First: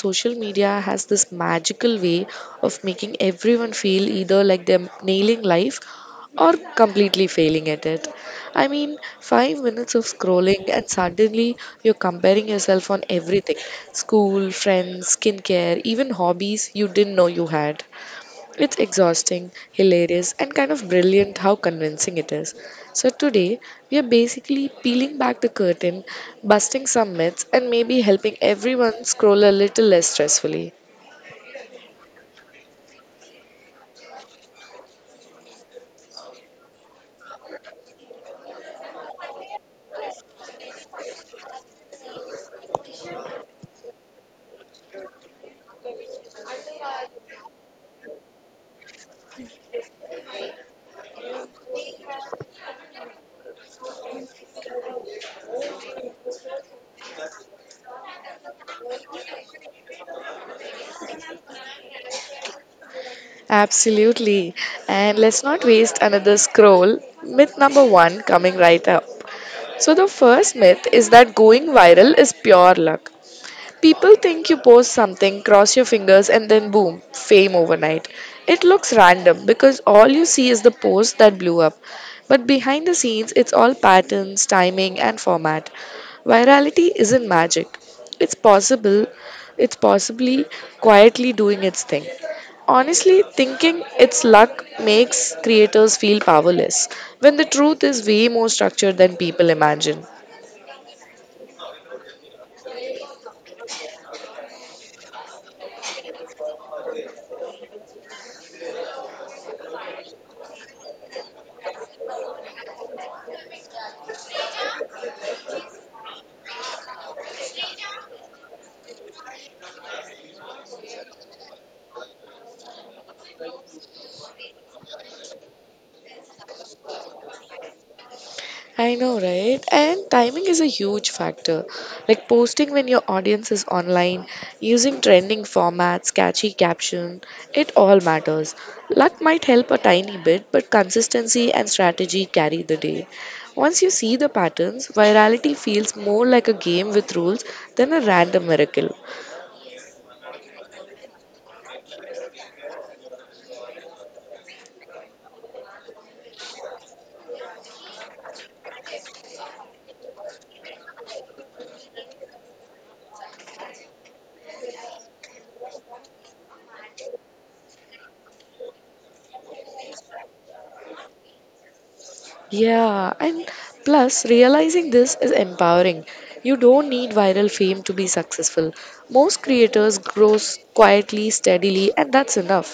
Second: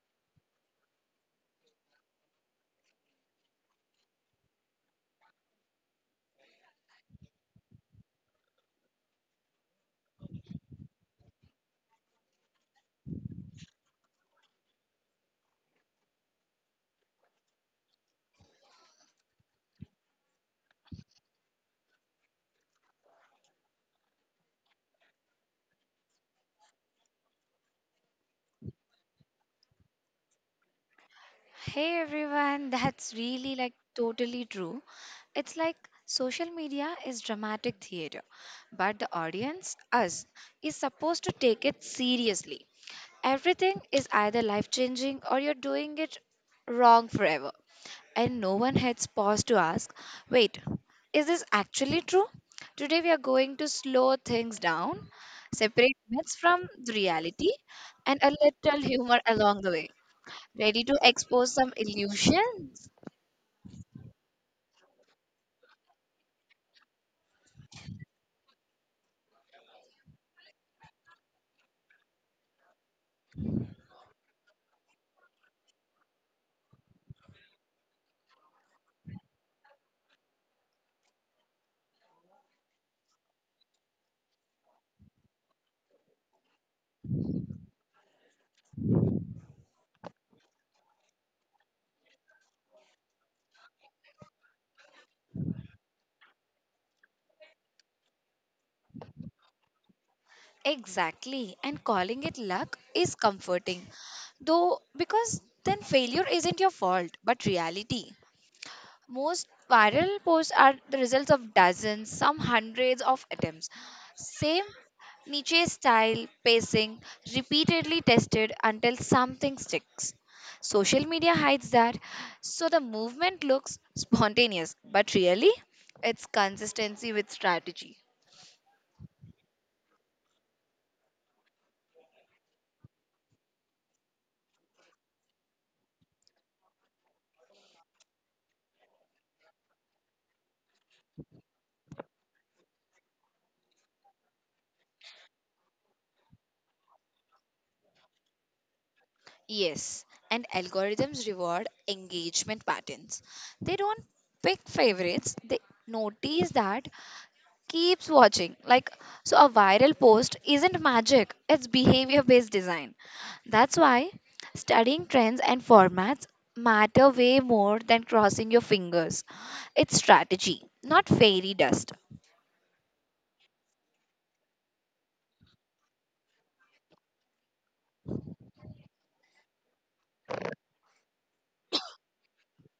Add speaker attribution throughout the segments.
Speaker 1: social media has this magical way of making everyone feel either like they're nailing life or completely failing at it? 5 minutes of scrolling and suddenly you're comparing yourself on everything school, friends, skincare, even hobbies you didn't know you had. It's exhausting, hilarious, and kind of brilliant how convincing it is. Today we are basically peeling back the curtain, busting some myths, and maybe helping everyone scroll a little less stressfully.
Speaker 2: Hey everyone, that's really like totally true. It's like social media is dramatic theater, but the audience, us, is supposed to take it seriously. Everything is either life changing or you're doing it wrong forever. And no one hits pause to ask, wait, is this actually true? Today we are going to slow things down, separate myths from the reality, and a little humor along the way. Ready to expose some illusions?
Speaker 1: Absolutely. And let's not waste another scroll. Myth number one coming right up. So, the first myth is that going viral is pure luck. People think you post something, cross your fingers, and then boom, fame overnight. It looks random because all you see is the post that blew up. But behind the scenes, it's all patterns, timing, and format. Virality isn't magic. It's possible, it's possibly quietly doing its thing. Honestly, thinking it's luck makes creators feel powerless when the truth is way more structured than people imagine.
Speaker 2: Exactly. And calling it luck is comforting. Though, because then failure isn't your fault, but reality. Most viral posts are the results of dozens, some hundreds of attempts. Same niche style, pacing, repeatedly tested until something sticks. Social media hides that, so the movement looks spontaneous, but really, it's consistency with strategy.
Speaker 1: I know, right? And timing is a huge factor. Like posting when your audience is online, using trending formats, catchy caption, it all matters. Luck might help a tiny bit, but consistency and strategy carry the day. Once you see the patterns, virality feels more like a game with rules than a random miracle.
Speaker 2: Yes, and algorithms reward engagement patterns. They don't pick favorites, they notice that keeps watching. Like, so a viral post isn't magic, it's behavior based design. That's why studying trends and formats matter way more than crossing your fingers. It's strategy, not fairy dust.
Speaker 1: Yeah, and plus, realizing this is empowering. You don't need viral fame to be successful. Most creators grow quietly, steadily, and that's enough.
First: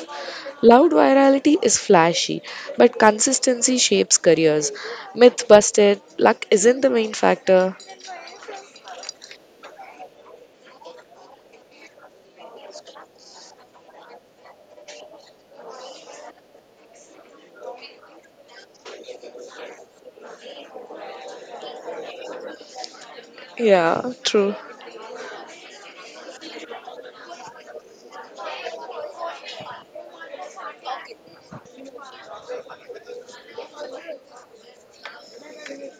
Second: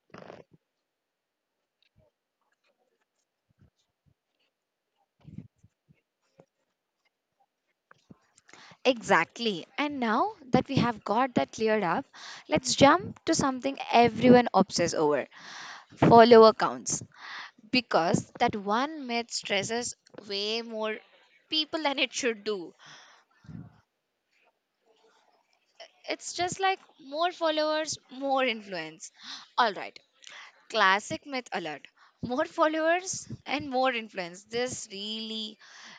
Speaker 1: Loud virality is flashy, but consistency shapes careers. Myth busted, luck isn't the main factor.
Speaker 2: Exactly. And now that we have got that cleared up, let's jump to something everyone obsesses over follower counts because that one myth stresses way more people than it should do.
Speaker 1: Yeah, true.
Speaker 2: It's just like more followers, more influence. All right, classic myth alert. More followers and more influence. This really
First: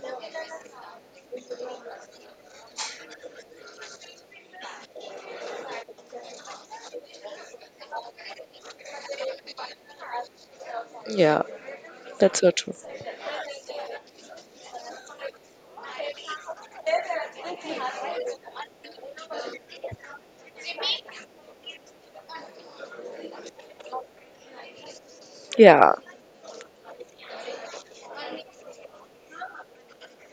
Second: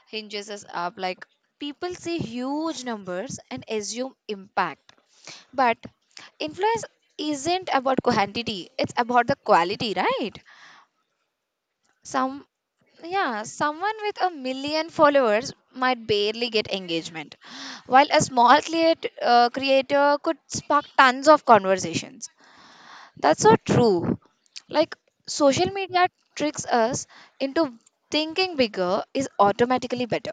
Speaker 2: hinges us up. Like people see huge numbers and assume impact, but influence isn't about quantity. It's about the quality, right?
Speaker 1: Yeah, that's
Speaker 2: Some
Speaker 1: so true.
Speaker 2: Yeah, someone with a million followers might barely get engagement, while a small creator could spark tons of conversations. That's so true. Like, social
Speaker 1: Yeah.
Speaker 2: media tricks us into thinking bigger is automatically better,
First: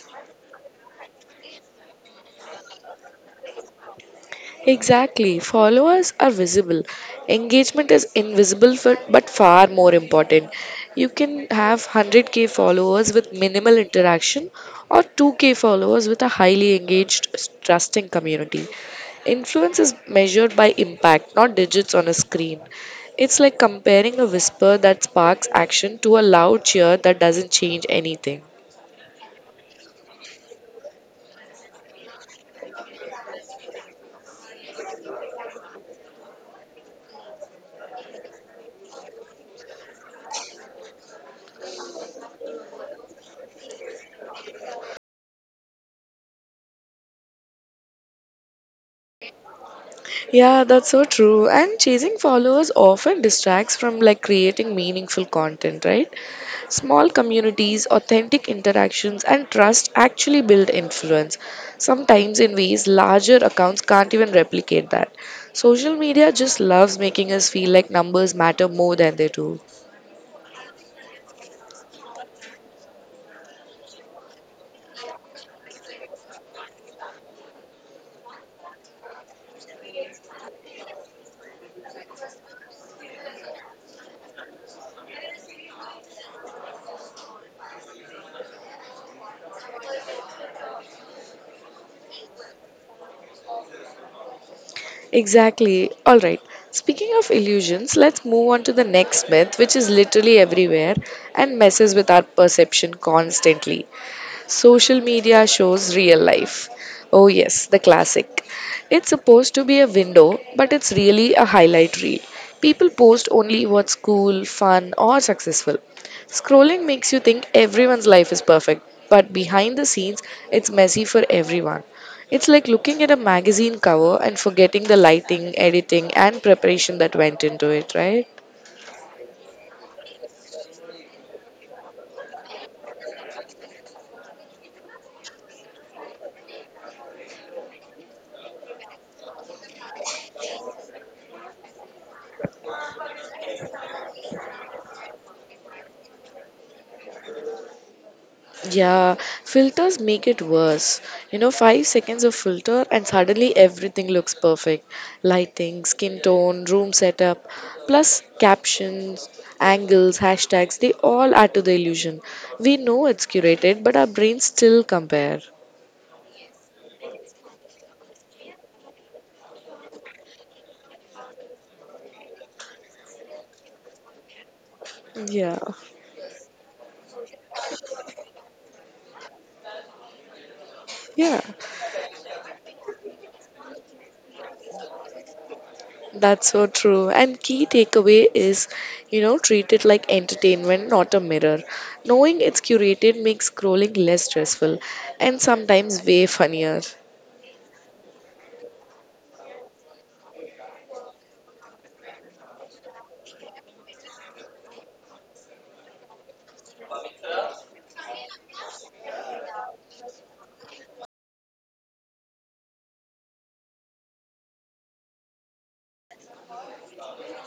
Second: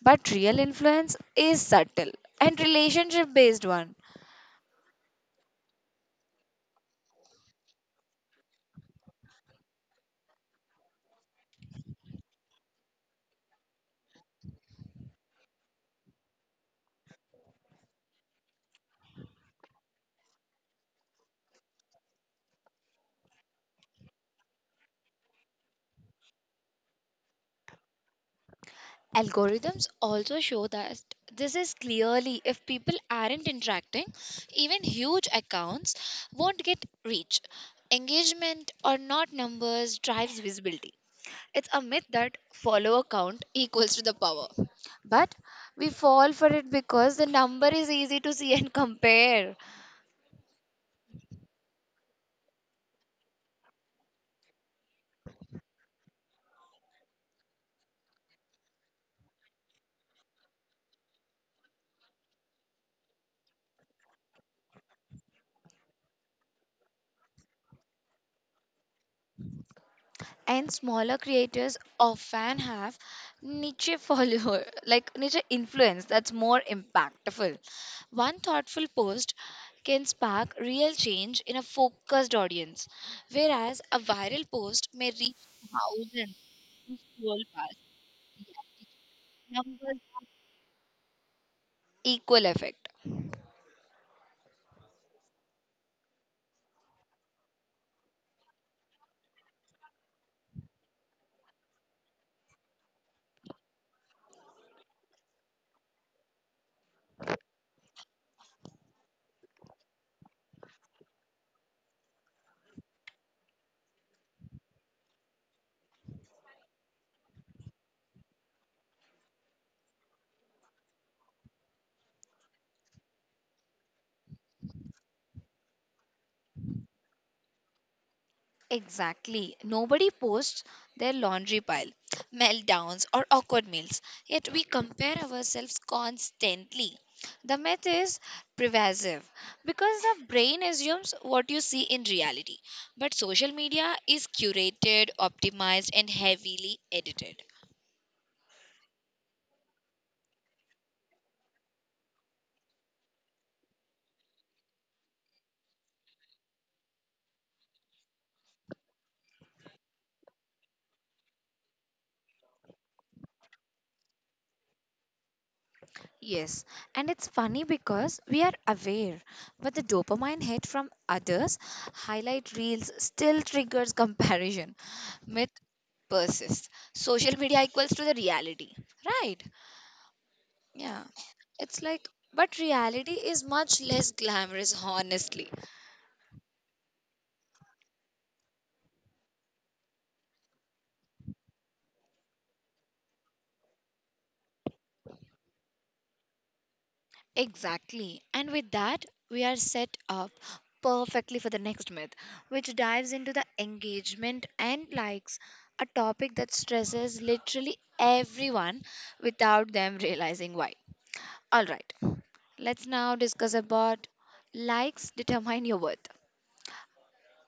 Speaker 2: but real influence is subtle and relationship based one.
Speaker 1: Exactly. Followers are visible. Engagement is invisible for, but far more important. You can have 100k followers with minimal interaction or 2k followers with a highly engaged, trusting community. Influence is measured by impact, not digits on a screen. It's like comparing a whisper that sparks action to a loud cheer that doesn't change anything.
Speaker 2: Algorithms also show that this is clearly if people aren't interacting, even huge accounts won't get reach. Engagement or not numbers drives visibility. It's a myth that follower count equals to the power. But we fall for it because the number is easy to see and compare.
Speaker 1: Yeah, that's so true. And chasing followers often distracts from like creating meaningful content, right? Small communities, authentic interactions, and trust actually build influence, sometimes in ways larger accounts can't even replicate that. Social media just loves making us feel like numbers matter more than they do.
Speaker 2: And smaller creators often have niche follower like niche influence that's more impactful. One thoughtful post can spark real change in a focused audience, whereas a viral post may reach thousands who scroll past. Numbers have equal effect.
Speaker 1: Exactly. All right. Speaking of illusions, let's move on to the next myth, which is literally everywhere and messes with our perception constantly. Social media shows real life. Oh, yes, the classic. It's supposed to be a window, but it's really a highlight reel. People post only what's cool, fun, or successful. Scrolling makes you think everyone's life is perfect, but behind the scenes, it's messy for everyone. It's like looking at a magazine cover and forgetting the lighting, editing, and preparation that went into it, right?
Speaker 2: Exactly. Nobody posts their laundry pile, meltdowns, or awkward meals, yet we compare ourselves constantly. The myth is pervasive because the brain assumes what you see in reality, but social media is curated, optimized, and heavily edited.
Speaker 1: Yeah, filters make it worse. You know, 5 seconds of filter and suddenly everything looks perfect. Lighting, skin tone, room setup, plus captions, angles, hashtags, they all add to the illusion. We know it's curated, but our brains still compare.
Speaker 2: Yes, and it's funny because we are aware, but the dopamine hit from others, highlight reels, still triggers comparison. Myth
Speaker 1: Yeah,
Speaker 2: persists. Social media equals to the reality, right? Yeah,
Speaker 1: yeah,
Speaker 2: it's like, but reality is much less glamorous, honestly.
Speaker 1: that's so true. And key takeaway is, treat it like entertainment, not a mirror. Knowing it's curated makes scrolling less stressful and sometimes way funnier.
Speaker 2: Exactly. And with that, we are set up perfectly for the next myth, which dives into the engagement and likes, a topic that stresses literally everyone without them realizing why. All right, let's now discuss about likes determine your worth.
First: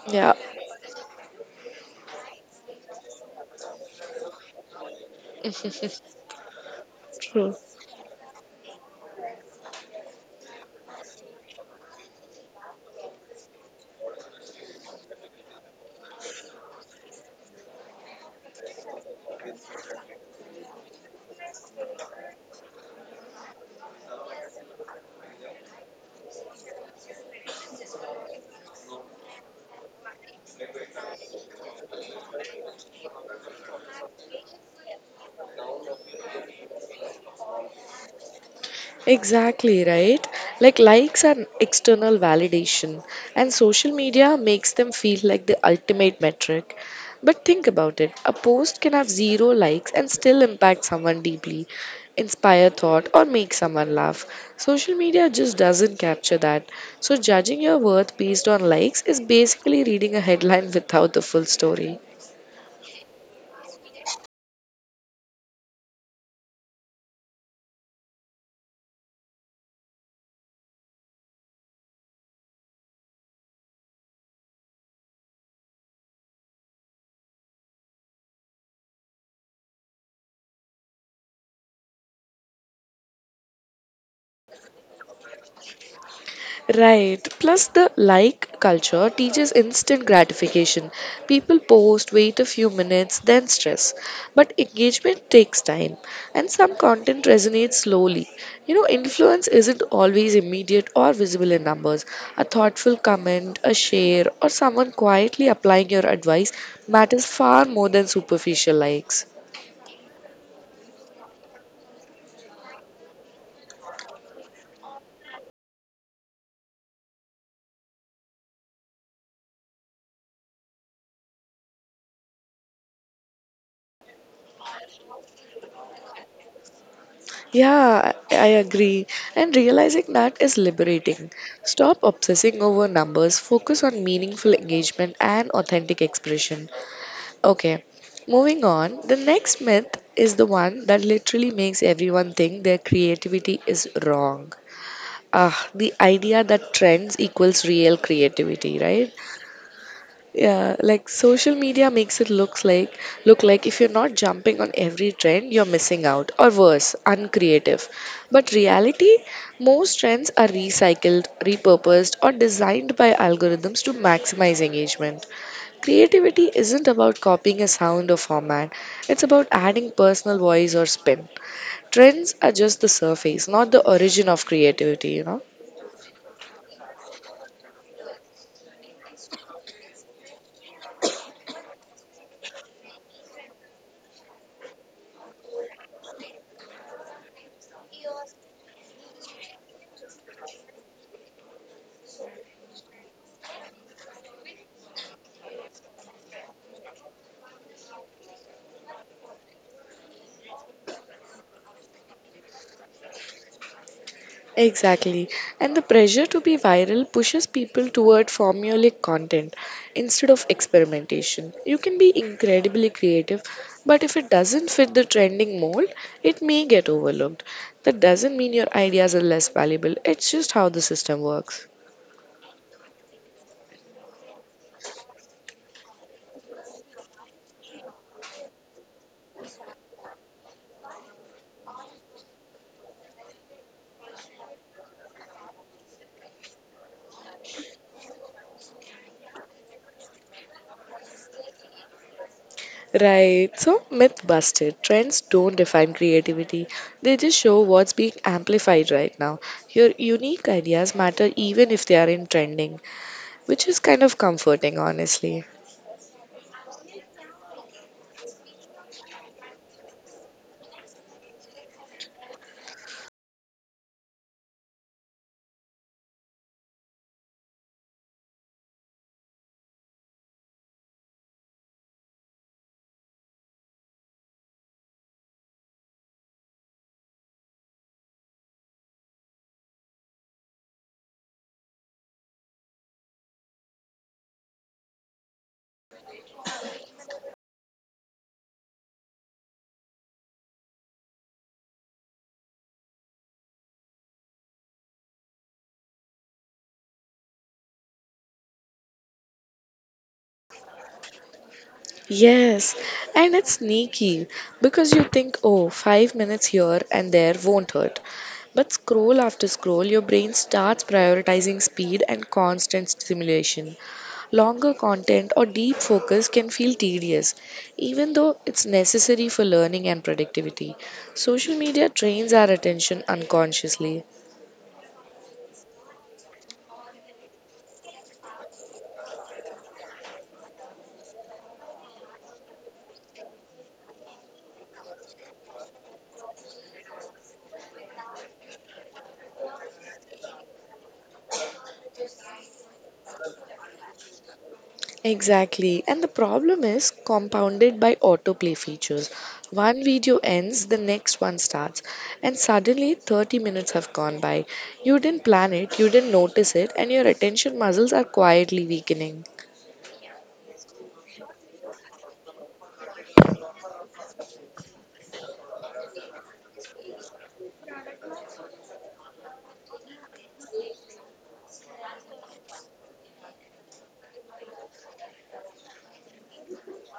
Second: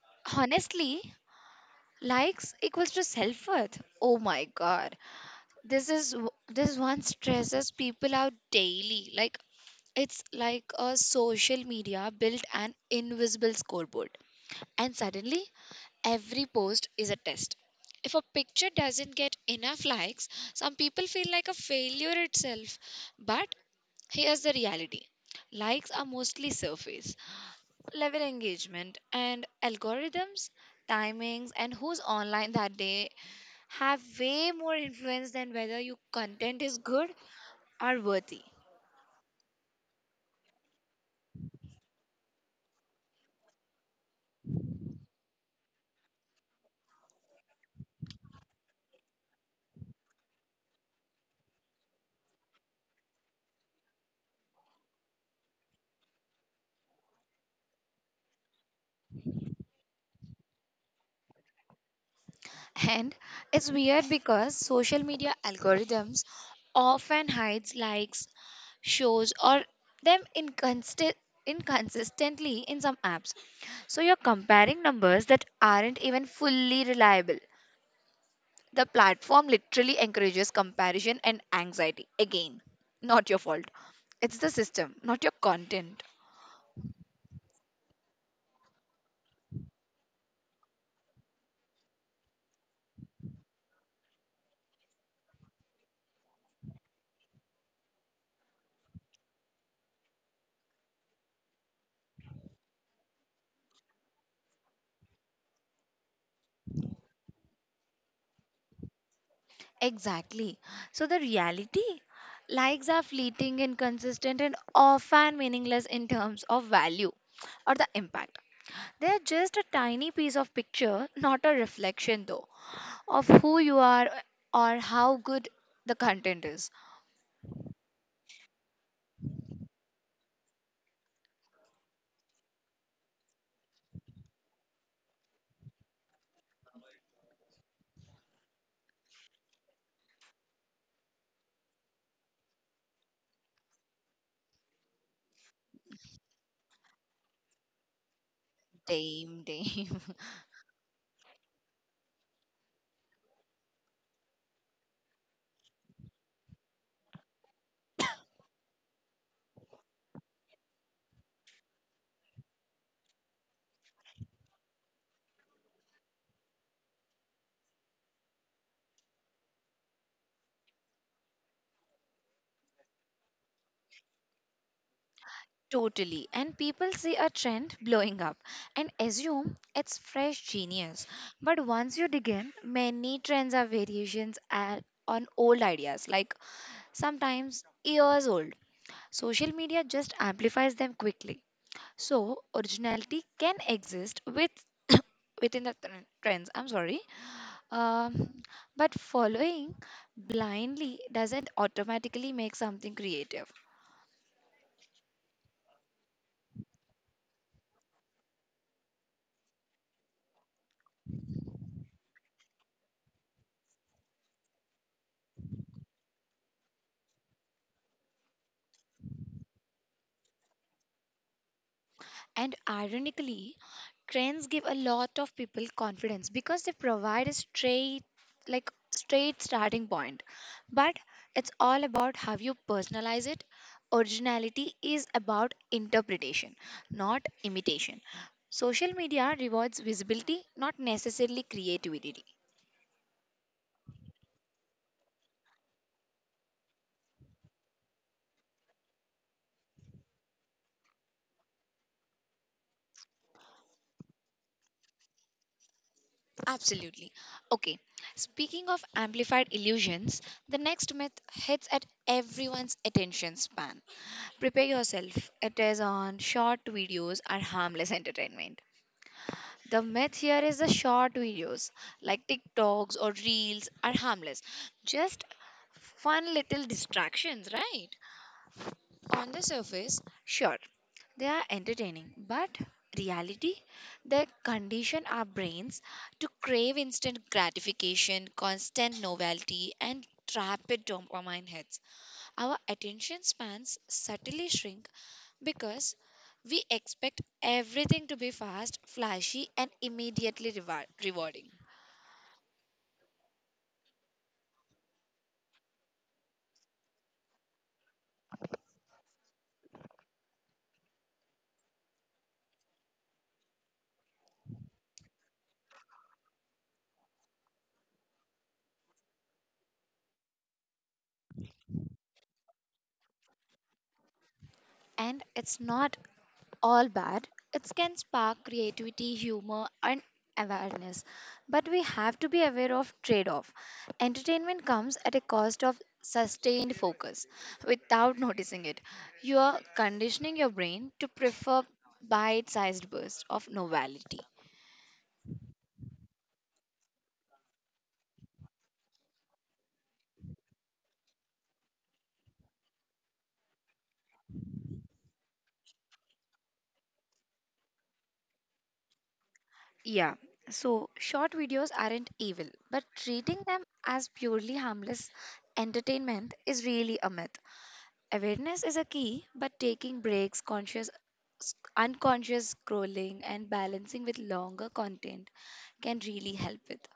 Speaker 1: Yeah,
Speaker 2: Honestly, likes equals to self worth. Oh my god. This one
Speaker 1: true.
Speaker 2: stresses people out daily. Like, it's like a social media built an invisible scoreboard, and suddenly every post is a test. If a picture doesn't get enough likes, some people feel like a failure itself. But here's the reality: likes are mostly surface level engagement, and algorithms, timings, and who's online that day have way more influence than whether your content is good or worthy.
Speaker 1: Exactly, right? Like likes are external validation, and social media makes them feel like the ultimate metric. But think about it a post can have zero likes and still impact someone deeply, inspire thought, or make someone laugh. Social media just doesn't capture that. So, judging your worth based on likes is basically reading a headline without the full story.
Speaker 2: And it's weird because social media algorithms often hides likes, shows or them inconsistently in some apps, so you're comparing numbers that aren't even fully reliable. The platform literally encourages comparison and anxiety. Again, not your fault. It's the system, not your content.
Speaker 1: Right. Plus, the like culture teaches instant gratification. People post, wait a few minutes, then stress. But engagement takes time, and some content resonates slowly. Influence isn't always immediate or visible in numbers. A thoughtful comment, a share, or someone quietly applying your advice matters far more than superficial likes.
Speaker 2: Exactly. So the reality: likes are fleeting, inconsistent, and often meaningless in terms of value or the impact. They are just a tiny piece of picture, not a reflection though, of who you are or how good the content is.
Speaker 1: Yeah, I agree. And realizing that is liberating. Stop obsessing over numbers, focus on meaningful engagement and authentic expression. Okay, moving on. The next myth is the one that literally makes everyone think their creativity is wrong. Ah, the idea that trends equals real creativity, right?
Speaker 2: Damn, damn.
Speaker 1: Yeah, like social media makes it look like if you're not jumping on every trend, you're missing out, or worse, uncreative. But reality, most trends are recycled, repurposed, or designed by algorithms to maximize engagement. Creativity isn't about copying a sound or format; it's about adding personal voice or spin. Trends are just the surface, not the origin of creativity. You know.
Speaker 2: Totally. And people see a trend blowing up and assume it's fresh genius. But once you dig in, many trends are variations at, on old ideas, like sometimes years old. Social media just amplifies them quickly. So, originality can exist with within the trends. I'm sorry, um, but following blindly doesn't automatically make something creative.
Speaker 1: Exactly. And the pressure to be viral pushes people toward formulaic content instead of experimentation. You can be incredibly creative, but if it doesn't fit the trending mold, it may get overlooked. That doesn't mean your ideas are less valuable, it's just how the system works.
Speaker 2: And ironically, trends give a lot of people confidence because they provide a straight like straight starting point. But it's all about how you personalize it. Originality is about interpretation, not imitation. Social media rewards visibility, not necessarily creativity.
Speaker 1: Right, so myth busted. Trends don't define creativity, they just show what's being amplified right now. Your unique ideas matter even if they are in trending, which is kind of comforting, honestly.
Speaker 2: Absolutely. Okay. Speaking of amplified illusions, the next myth hits at everyone's attention span. Prepare yourself. It is on short videos are harmless entertainment. The myth here is the short videos like TikToks or Reels are harmless. Just fun little distractions, right? On the surface, sure, they are entertaining, but reality, they condition our brains to crave instant gratification, constant novelty, and rapid dopamine hits. Our attention spans subtly shrink because we expect everything to be fast, flashy, and immediately rewarding.
Speaker 1: Yes, and it's sneaky because you think, oh, 5 minutes here and there won't hurt. But scroll after scroll, your brain starts prioritizing speed and constant stimulation. Longer content or deep focus can feel tedious, even though it's necessary for learning and productivity. Social media trains our attention unconsciously.
Speaker 2: And it's not all bad. It can spark creativity, humor, and awareness. But we have to be aware of trade off. Entertainment comes at a cost of sustained focus without noticing it. You are conditioning your brain to prefer bite sized bursts of novelty.
Speaker 1: Exactly. And the problem is compounded by autoplay features. One video ends, the next one starts, and suddenly 30 minutes have gone by. You didn't plan it, you didn't notice it, and your attention muscles are quietly weakening.
Speaker 2: Yeah. So, short videos aren't evil, but treating them as purely harmless entertainment is really a myth. Awareness is a key, but taking breaks, conscious unconscious scrolling, and balancing with longer content can really help with.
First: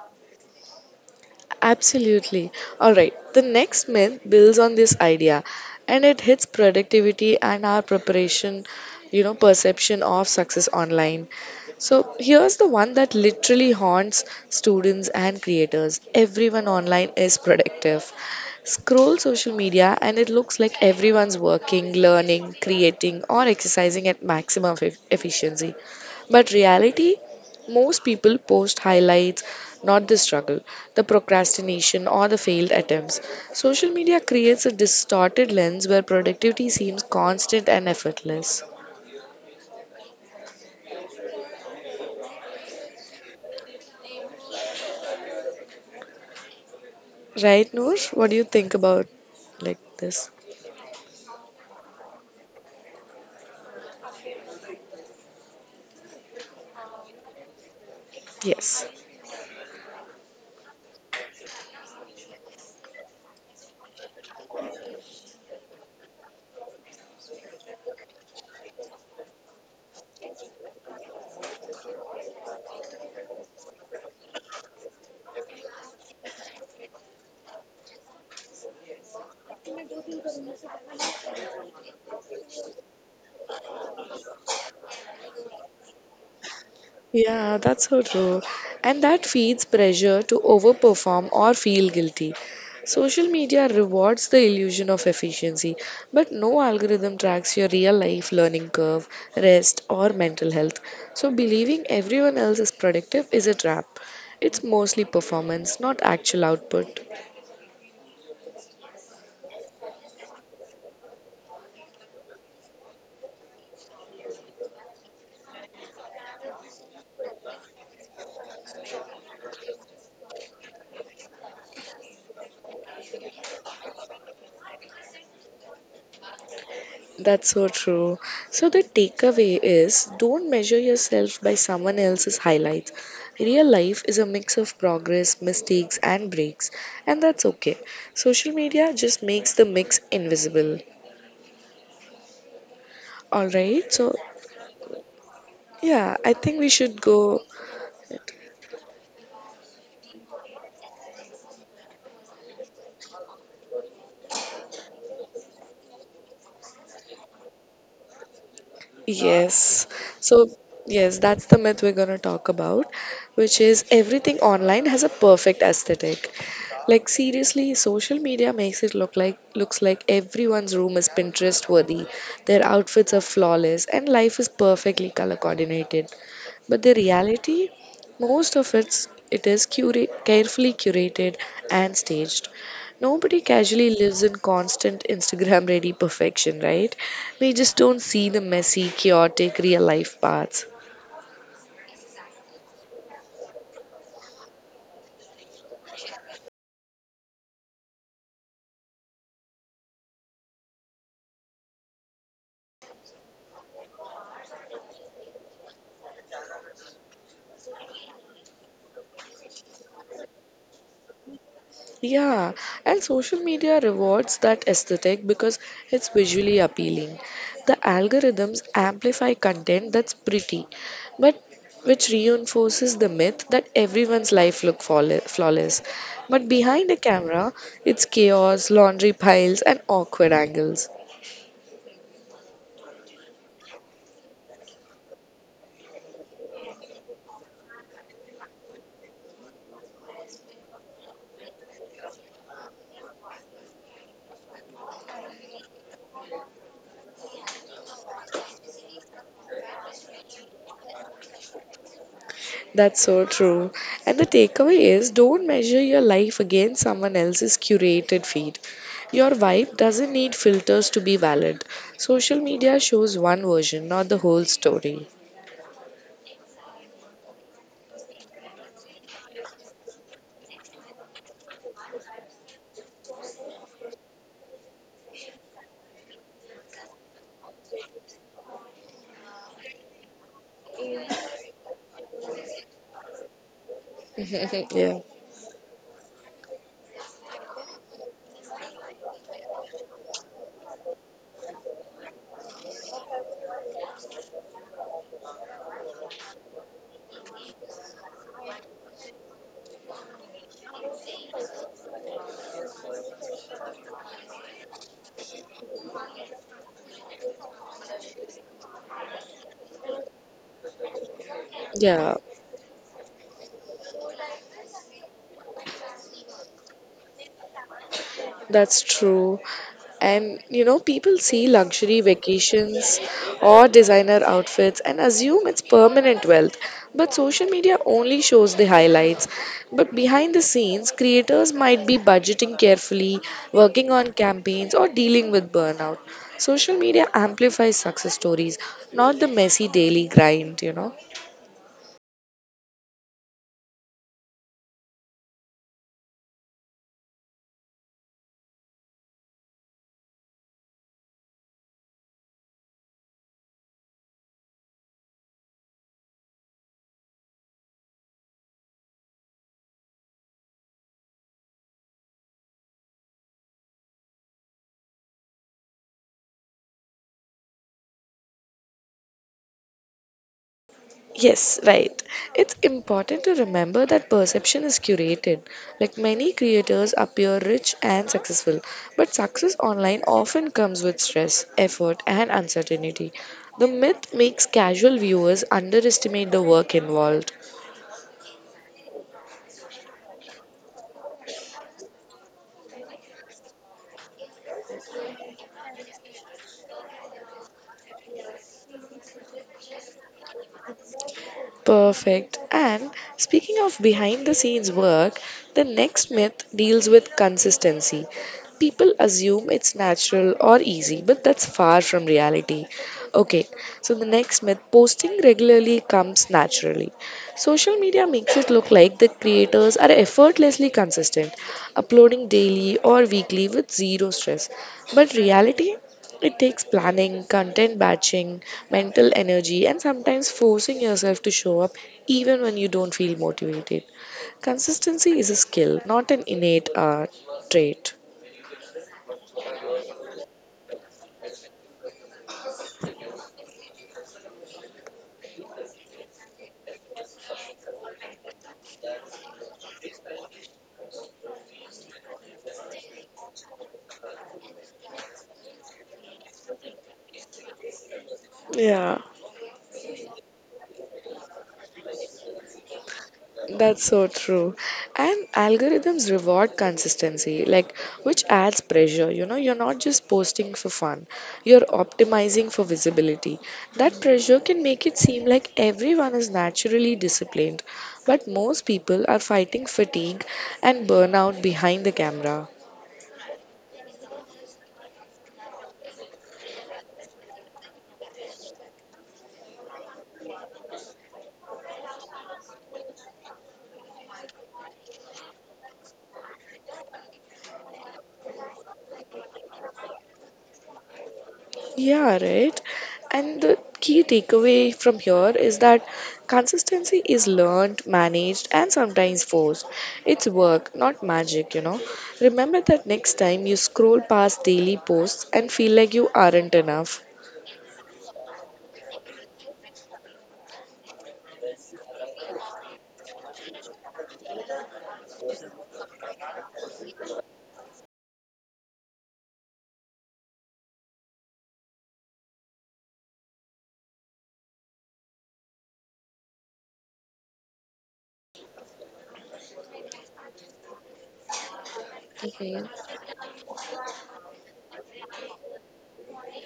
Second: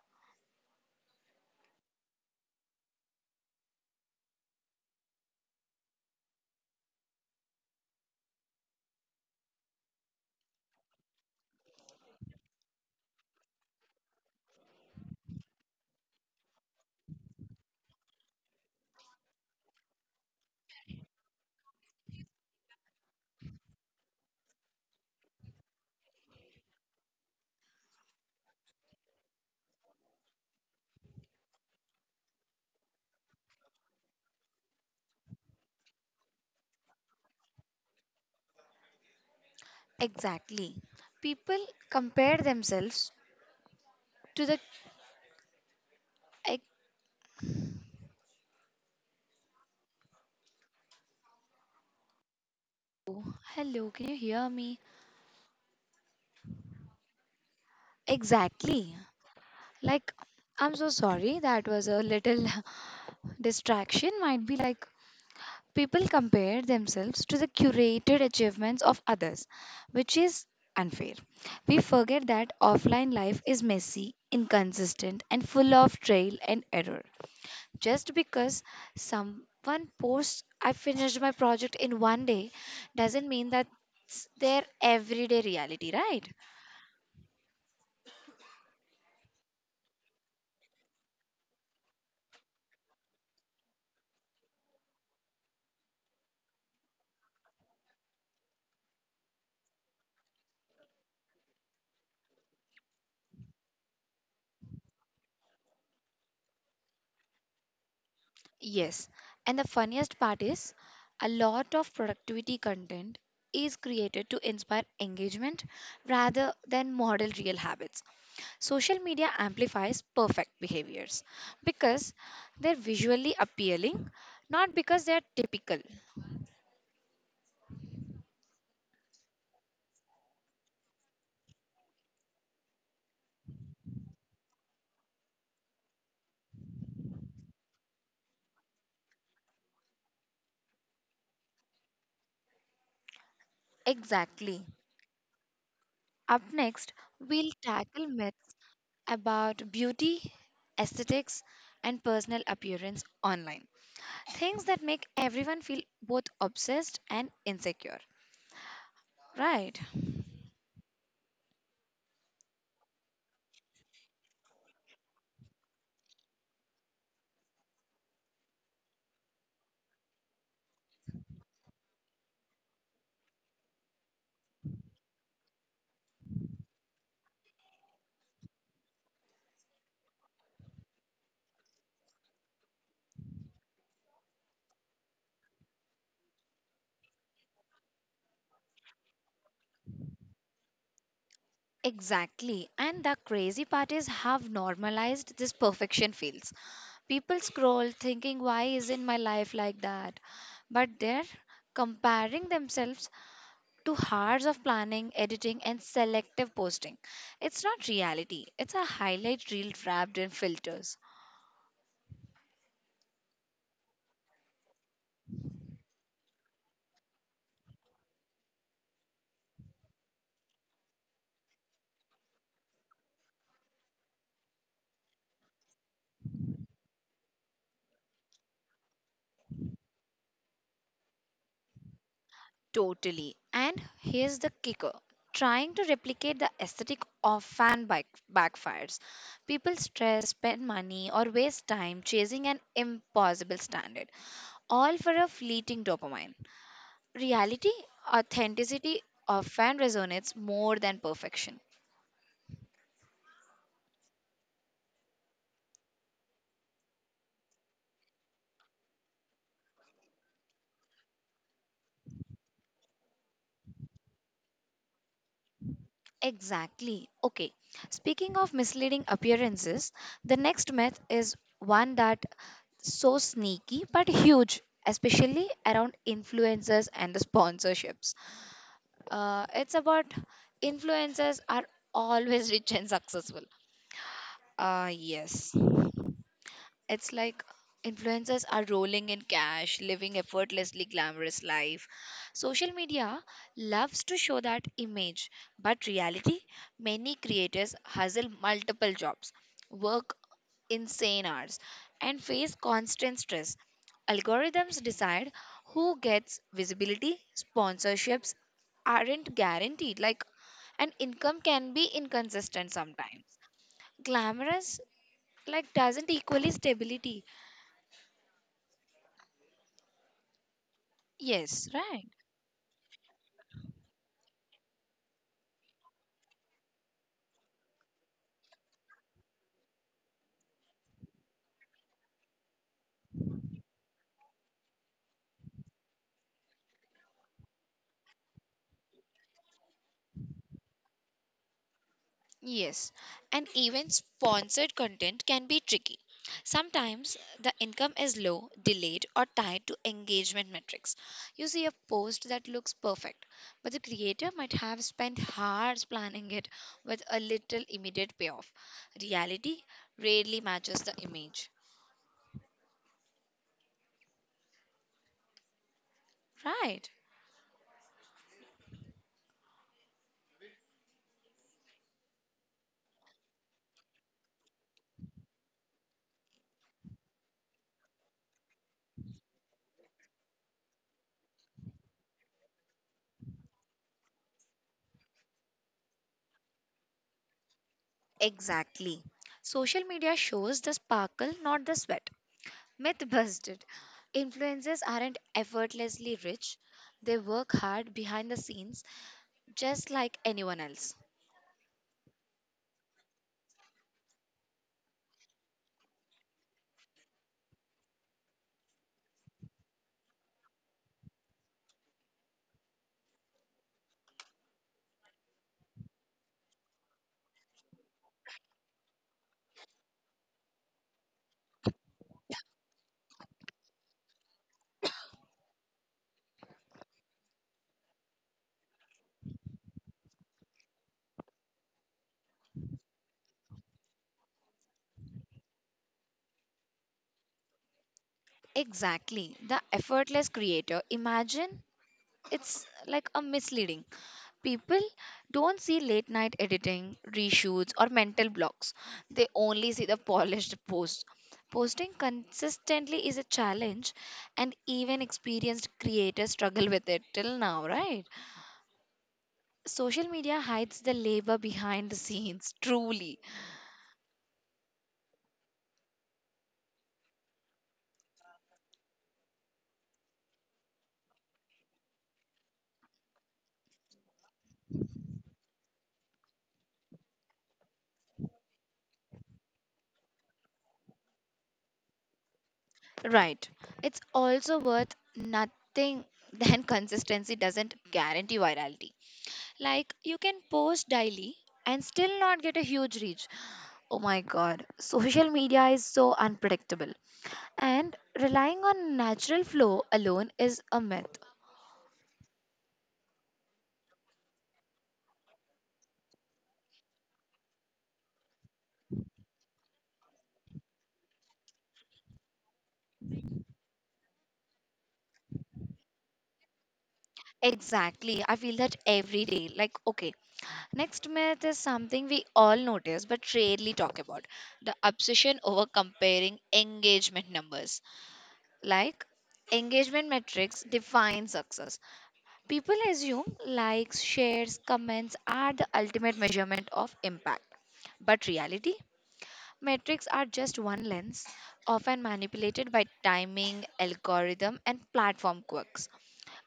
Speaker 1: Absolutely. All right. The next myth builds on this idea and it hits productivity and our preparation, perception of success online. So here's the one that literally haunts students and creators. Everyone online is productive. Scroll social media and it looks like everyone's working, learning, creating, or exercising at maximum efficiency. But reality, most people post highlights, not the struggle, the procrastination, or the failed attempts. Social media creates a distorted lens where productivity seems constant and effortless.
Speaker 2: Exactly. People compare themselves to the like,
Speaker 1: Right, Noor? What do you think about like this?
Speaker 2: oh, hello, can you hear me? Exactly.
Speaker 1: Yes.
Speaker 2: Like I'm so sorry, that was a little distraction might be like. People compare themselves to the curated achievements of others, which is unfair. We forget that offline life is messy, inconsistent, and full of trial and error. Just because someone posts, I finished my project in one day, doesn't mean that's their everyday reality, right?
Speaker 1: Yeah, that's so true. And that feeds pressure to overperform or feel guilty. Social media rewards the illusion of efficiency, but no algorithm tracks your real life learning curve, rest, or mental health. So, believing everyone else is productive is a trap. It's mostly performance, not actual output.
Speaker 2: Yes, and the funniest part is a lot of productivity content is created to inspire engagement rather than model real habits. Social media amplifies perfect behaviors because they're visually appealing, not because they're typical.
Speaker 1: That's so true. So the takeaway is don't measure yourself by someone else's highlights. Real life is a mix of progress, mistakes, and breaks, and that's okay. Social media just makes the mix invisible.
Speaker 2: Exactly.
Speaker 1: All right, so
Speaker 2: Up next,
Speaker 1: yeah,
Speaker 2: we'll
Speaker 1: I think we
Speaker 2: tackle
Speaker 1: should
Speaker 2: myths
Speaker 1: go.
Speaker 2: about beauty, aesthetics, and personal appearance online. Things that make everyone feel both obsessed and insecure, right?
Speaker 1: Yes. So, yes, that's the myth we're going to talk about, which is everything online has a perfect aesthetic. Like seriously, social media makes it look like everyone's room is Pinterest worthy. Their outfits are flawless and life is perfectly color coordinated. But the reality, most of it's it is curate, carefully curated and staged. Nobody casually lives in constant Instagram ready perfection, right? We just don't see the messy, chaotic, real life parts.
Speaker 2: Exactly. And the crazy part is how normalized this perfection feels. People scroll thinking, why isn't my life like that? But they're comparing themselves to hours of planning, editing, and selective posting. It's not reality, it's a highlight reel wrapped in filters.
Speaker 1: Yeah, and social media rewards that aesthetic because it's visually appealing. The algorithms amplify content that's pretty, but which reinforces the myth that everyone's life look flawless. But behind a camera, it's chaos, laundry piles, and awkward angles.
Speaker 2: Totally. And here's the kicker: trying to replicate the aesthetic of fan backfires. People stress, spend money, or waste time chasing an impossible standard, all for a fleeting dopamine. Reality, authenticity, often resonates more than perfection.
Speaker 1: That's so true. And the takeaway is don't measure your life against someone else's curated feed. Your vibe doesn't need filters to be valid. Social media shows one version, not the whole story.
Speaker 2: Exactly. Okay. Speaking of misleading appearances, the next myth is one that so sneaky but huge, especially around influencers and the sponsorships. It's about influencers are always rich and successful. Ah, yes.
Speaker 1: yeah.
Speaker 2: It's like influencers are rolling in cash, living effortlessly glamorous life. Social media loves to show that image, but reality, many creators hustle multiple jobs, work insane hours, and face constant stress. Algorithms decide who gets visibility, sponsorships aren't guaranteed like, and income can be
Speaker 1: Yeah,
Speaker 2: inconsistent sometimes. Glamorous like doesn't equally stability.
Speaker 1: that's true. And people
Speaker 2: Yes,
Speaker 1: see
Speaker 2: right.
Speaker 1: luxury vacations or designer outfits and assume it's permanent wealth. But social media only shows the highlights. But behind the scenes, creators might be budgeting carefully, working on campaigns, or dealing with burnout. Social media amplifies success stories, not the messy daily grind, you know.
Speaker 2: Yes, and even sponsored content can be tricky. Sometimes the income is low, delayed, or tied to engagement metrics. You see a post that looks perfect, but the creator might have spent hours planning it with a little immediate payoff. Reality rarely matches the image. Right.
Speaker 1: Yes, right. It's important to remember that perception is curated. Like many creators appear rich and successful, but success online often comes with stress, effort, and uncertainty. The myth makes casual viewers underestimate the work involved.
Speaker 2: Exactly. Social media shows the sparkle, not the sweat. Myth busted. Influencers aren't effortlessly rich, they work hard behind the scenes just like anyone else.
Speaker 1: Perfect. And speaking of behind the scenes work, the next myth deals with consistency. People assume it's natural or easy, but that's far from reality. Okay, so the next myth posting regularly comes naturally. Social media makes it look like the creators are effortlessly consistent, uploading daily or weekly with zero stress. But reality it takes planning, content batching, mental energy, and sometimes forcing yourself to show up even when you don't feel motivated. Consistency is a skill, not an innate trait.
Speaker 2: Exactly. The effortless creator. Imagine it's like a misleading. People don't see late night editing, reshoots, or mental blocks. They only see the polished post. Posting consistently is a challenge, and even experienced creators struggle with it till now, right?
Speaker 1: Yeah.
Speaker 2: Social media hides the labor behind the scenes, truly.
Speaker 1: That's so true. And algorithms reward consistency, like which adds pressure. You're not just posting for fun, you're optimizing for visibility. That pressure can make it seem like everyone is naturally disciplined, but most people are fighting fatigue and burnout behind the camera.
Speaker 2: Right. It's also worth nothing than consistency doesn't guarantee virality. Like, you can post daily and still not get a huge reach. Oh my god, social media is so unpredictable. And relying on natural flow alone is a myth.
Speaker 1: Yeah, right. And the key takeaway from here is that consistency is learned, managed, and sometimes forced. It's work, not magic. Remember that next time you scroll past daily posts and feel like you aren't enough.
Speaker 2: Exactly. I feel that every day. Like, okay, next myth is something we all notice but rarely talk about the obsession over comparing engagement numbers. Like, engagement metrics define success. People assume likes, shares, comments are the ultimate measurement of impact. But reality, metrics are just one lens, often
Speaker 1: Mhm.
Speaker 2: manipulated by timing, algorithm, and platform quirks.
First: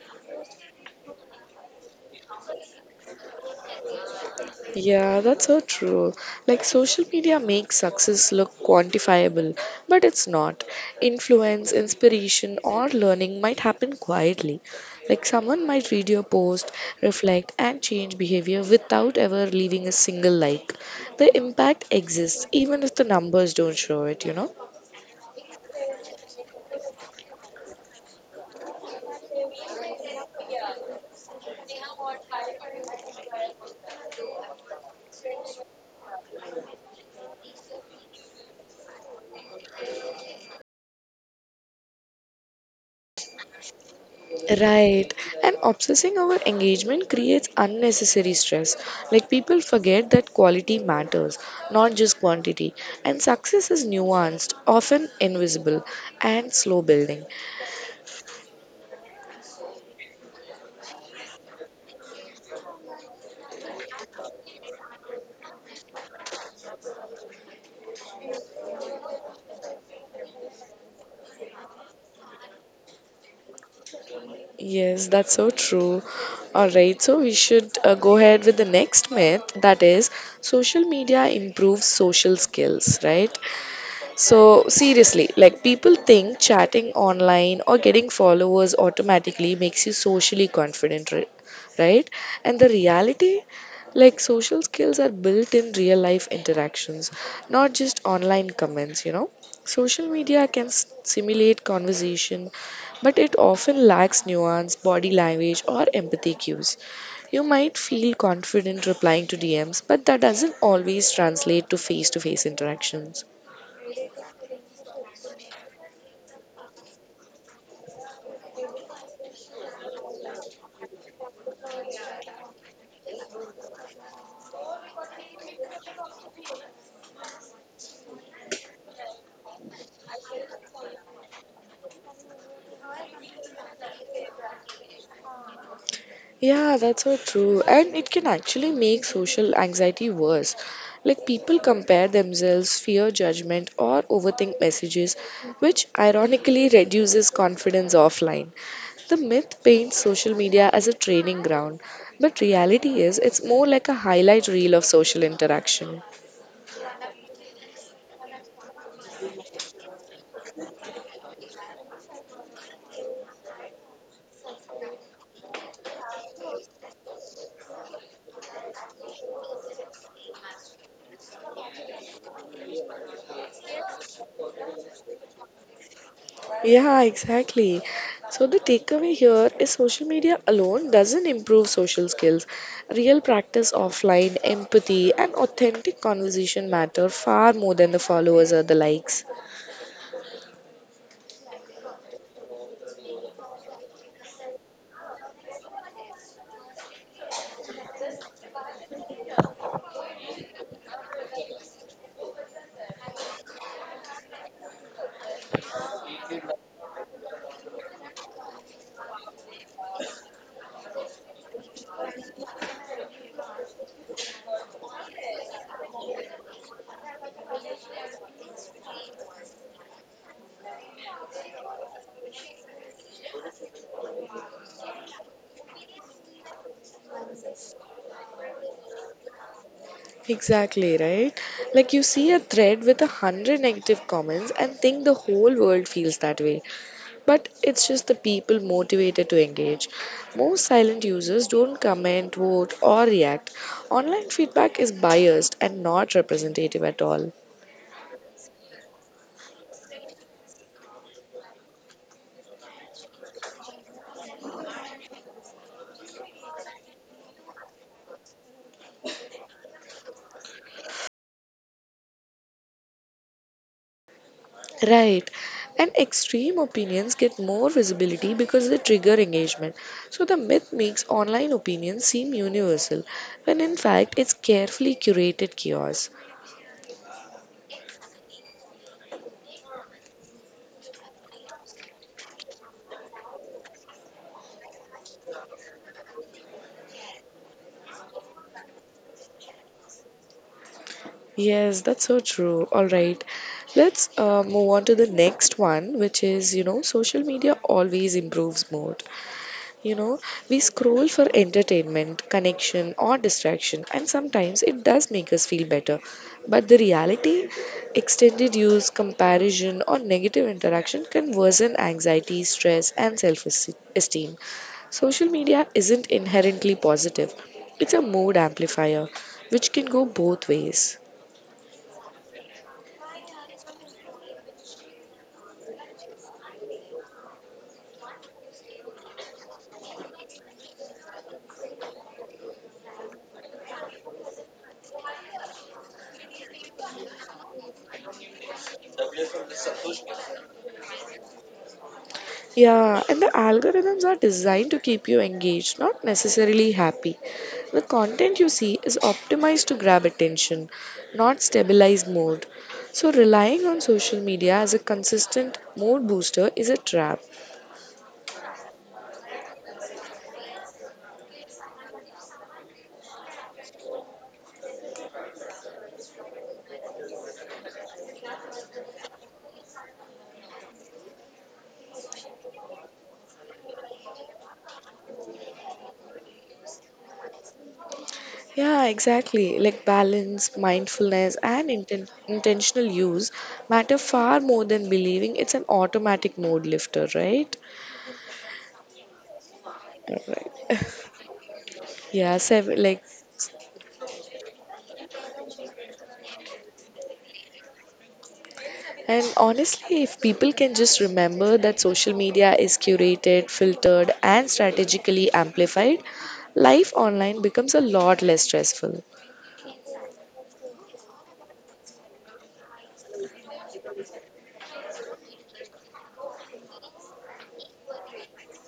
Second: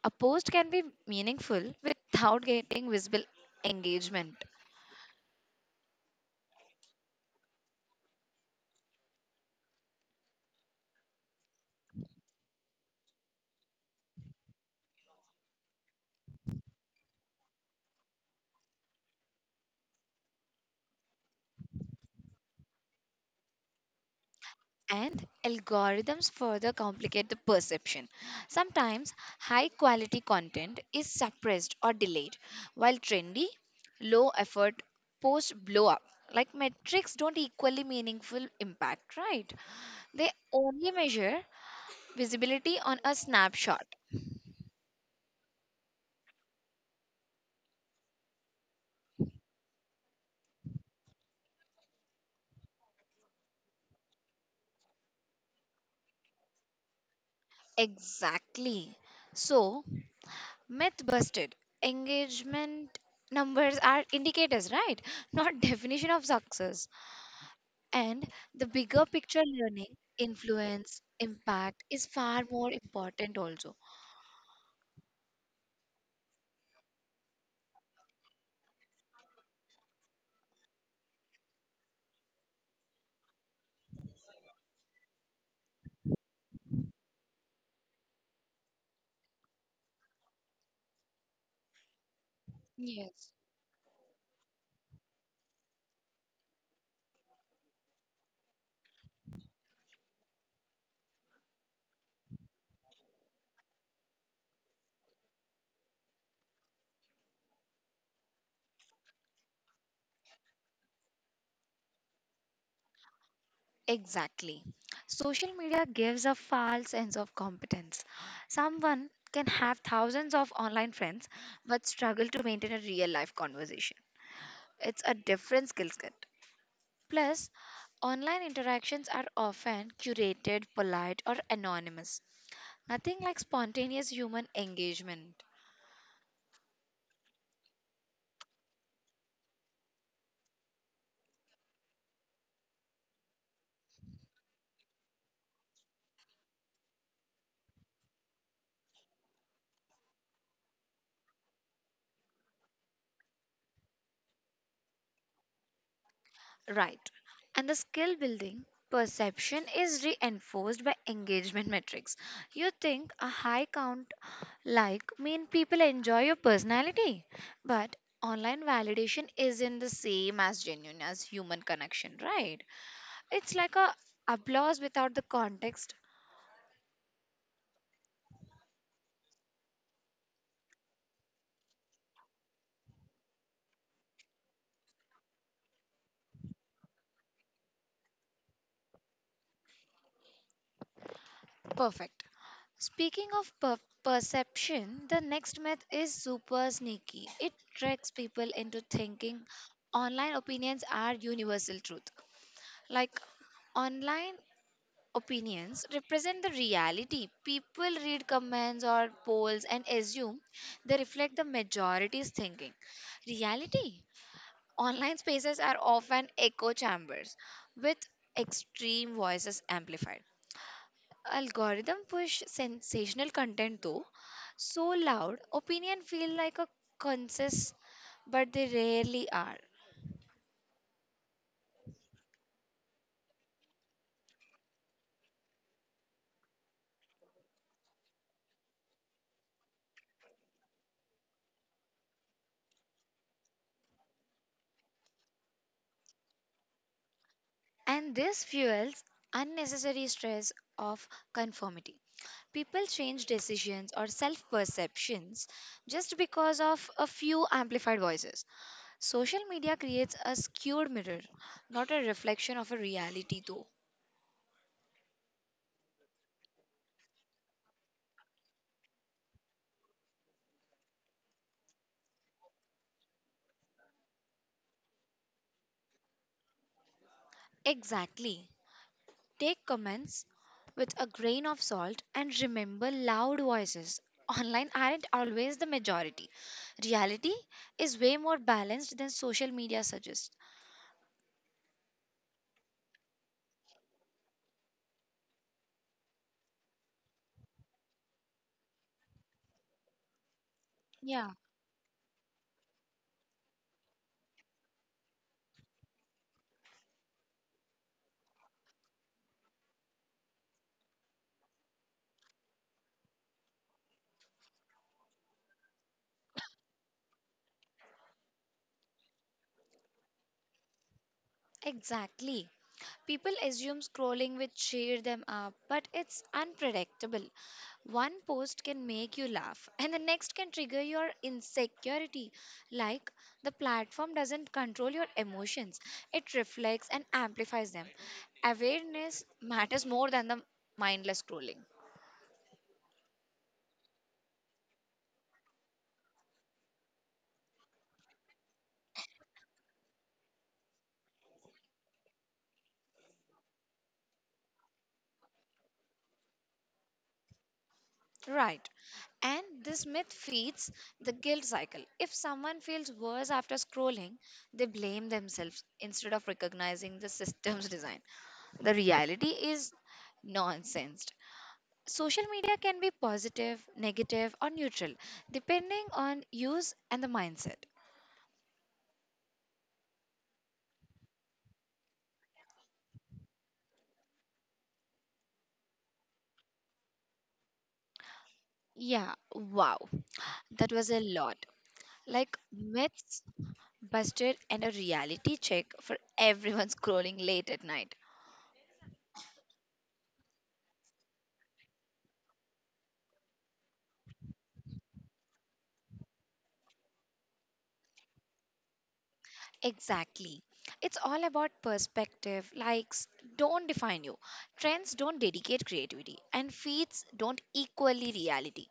Speaker 2: A post can be meaningful without getting visible engagement.
Speaker 1: Yeah, that's so true. Like, social media makes success look quantifiable, but it's not. Influence, inspiration, or learning might happen quietly. Like, someone might read your post, reflect, and change behavior without ever leaving a single like. The impact exists even if the numbers don't show it, you know?
Speaker 2: And algorithms further complicate the perception. Sometimes high quality content is suppressed or delayed, while trendy, low effort post blow up like metrics don't equally meaningful impact, right? They only measure visibility on a snapshot.
Speaker 1: Right. And obsessing over engagement creates unnecessary stress. Like, people forget that quality matters, not just quantity. And success is nuanced, often invisible, and slow building.
Speaker 2: Exactly. So, myth busted. Engagement numbers are indicators, right? Not definition of success. And the bigger picture learning, influence, impact is far more important also.
Speaker 1: Yes, that's so true. All right, so we should go ahead with the next myth, that is social media improves social skills, right? So, seriously, like, people think chatting online or getting followers automatically makes you socially confident, right? And the
Speaker 2: Yes.
Speaker 1: reality, like, social skills are built in real life interactions, not just online comments, you know? Social media can simulate conversation, but it often lacks nuance, body language, or empathy cues. You might feel confident replying to DMs, but that doesn't always translate to face interactions.
Speaker 2: Exactly. Social media gives a false sense of competence. Someone can have thousands of online friends but struggle to maintain a real life conversation. It's a different skill set. Plus, online interactions are often curated, polite, or anonymous. Nothing like spontaneous human engagement.
Speaker 1: Yeah, that's so true. And it can actually make social anxiety worse. Like, people compare themselves, fear judgment, or overthink messages, which ironically reduces confidence offline. The myth paints social media as a training ground, but reality is it's more like a highlight reel of social interaction.
Speaker 2: Right. And the skill building perception is reinforced by engagement metrics. You think a high count like mean people enjoy your personality, but online validation isn't the same as genuine as human connection, right? It's like a applause without the context.
Speaker 1: Yeah, exactly. So the takeaway here is social media alone doesn't improve social skills. Real practice offline, empathy, and authentic conversation matter far more than the followers or the likes.
Speaker 2: Perfect. Speaking of perception, the next myth is super sneaky. It tricks people into thinking online opinions are universal truth. Like online opinions represent the reality. People read comments or polls and assume they reflect the majority's thinking. Reality, online spaces are often echo chambers with extreme voices amplified. Algorithm push sensational content though, so loud opinion feel like a consensus, but they rarely are.
Speaker 1: Exactly, right? Like, you see a thread with 100 negative comments and think the whole world feels that way. But it's just the people motivated to engage. Most silent users don't comment, vote, or react. Online feedback is biased and not representative at all.
Speaker 2: And this fuels unnecessary stress of conformity. People change decisions or self perceptions just because of a few amplified voices. Social media creates a skewed mirror, not a reflection of a reality, though.
Speaker 1: Right. And extreme opinions get more visibility because they trigger engagement. So the myth makes online opinions seem universal, when in fact it's carefully curated chaos.
Speaker 2: Exactly. Take comments with a grain of salt, and remember loud voices online aren't always the majority. Reality is way more balanced than social media suggests.
Speaker 1: Yes, that's so true. All right. Let's move on to the next one, which is, you know, social media always improves mood. You know, we scroll
Speaker 2: Yeah,
Speaker 1: for entertainment, connection, or distraction, and sometimes it does make us feel better. But the reality, extended use, comparison, or negative interaction can worsen anxiety, stress, and self esteem. Social media isn't inherently positive, it's a mood amplifier, which can go both ways.
Speaker 2: exactly. People assume scrolling will cheer them up, but it's unpredictable. One post can make you laugh, and the next can trigger your insecurity. Like the platform doesn't control your emotions, it reflects and amplifies them. Awareness matters more than the mindless scrolling.
Speaker 1: Yeah, and the algorithms are designed to keep you engaged, not necessarily happy. The content you see is optimized to grab attention, not stabilize mood. So, relying on social media as a consistent mood booster is a trap.
Speaker 2: Right. And this myth feeds the guilt cycle. If someone feels worse after scrolling, they blame themselves instead of recognizing the system's design. The reality is nonsense. Social media can be positive, negative, or neutral, depending on use and the mindset.
Speaker 1: Yeah, exactly. Like, balance, mindfulness, and intentional use matter far more than believing it's an automatic mood lifter, right?
Speaker 2: Yeah, wow.
Speaker 1: Alright.
Speaker 2: That was a lot. Like
Speaker 1: Yeah, seven, like.
Speaker 2: myths busted and a reality check for everyone scrolling late at night.
Speaker 1: And honestly, if people can just remember that social media is curated, filtered, and strategically amplified, life online becomes a lot less stressful.
Speaker 2: Exactly. It's all about perspective. Likes don't define you. Trends don't dedicate creativity. And feeds don't equally reality.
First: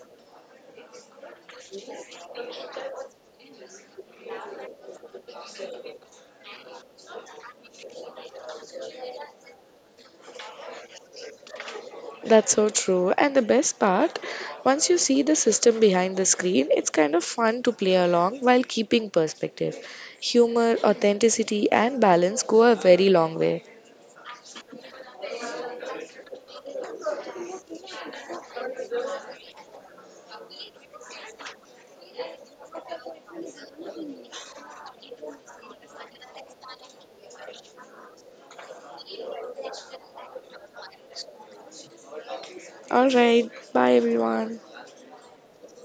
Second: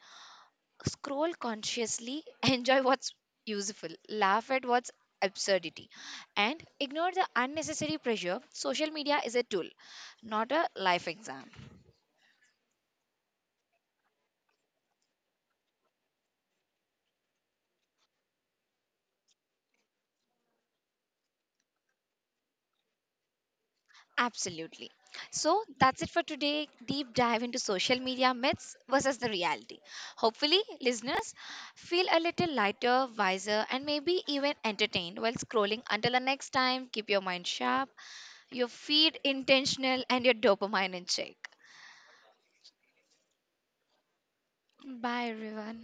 Speaker 2: Scroll consciously, enjoy what's useful, laugh at what's absurdity, and ignore the unnecessary pressure. Social media is a tool, not a life exam.
Speaker 1: That's so true. And the best part, once you see the system behind the screen, it's kind of fun to play along while keeping perspective. Humor, authenticity, and balance go a very long way.
Speaker 2: Absolutely. So that's it for today. Deep dive into social media myths versus the reality. Hopefully, listeners feel a little lighter, wiser, and maybe even entertained while scrolling. Until the next time, keep your mind sharp, your feed intentional, and your dopamine in check.
Speaker 1: Alright, bye everyone.
Speaker 2: Bye, everyone.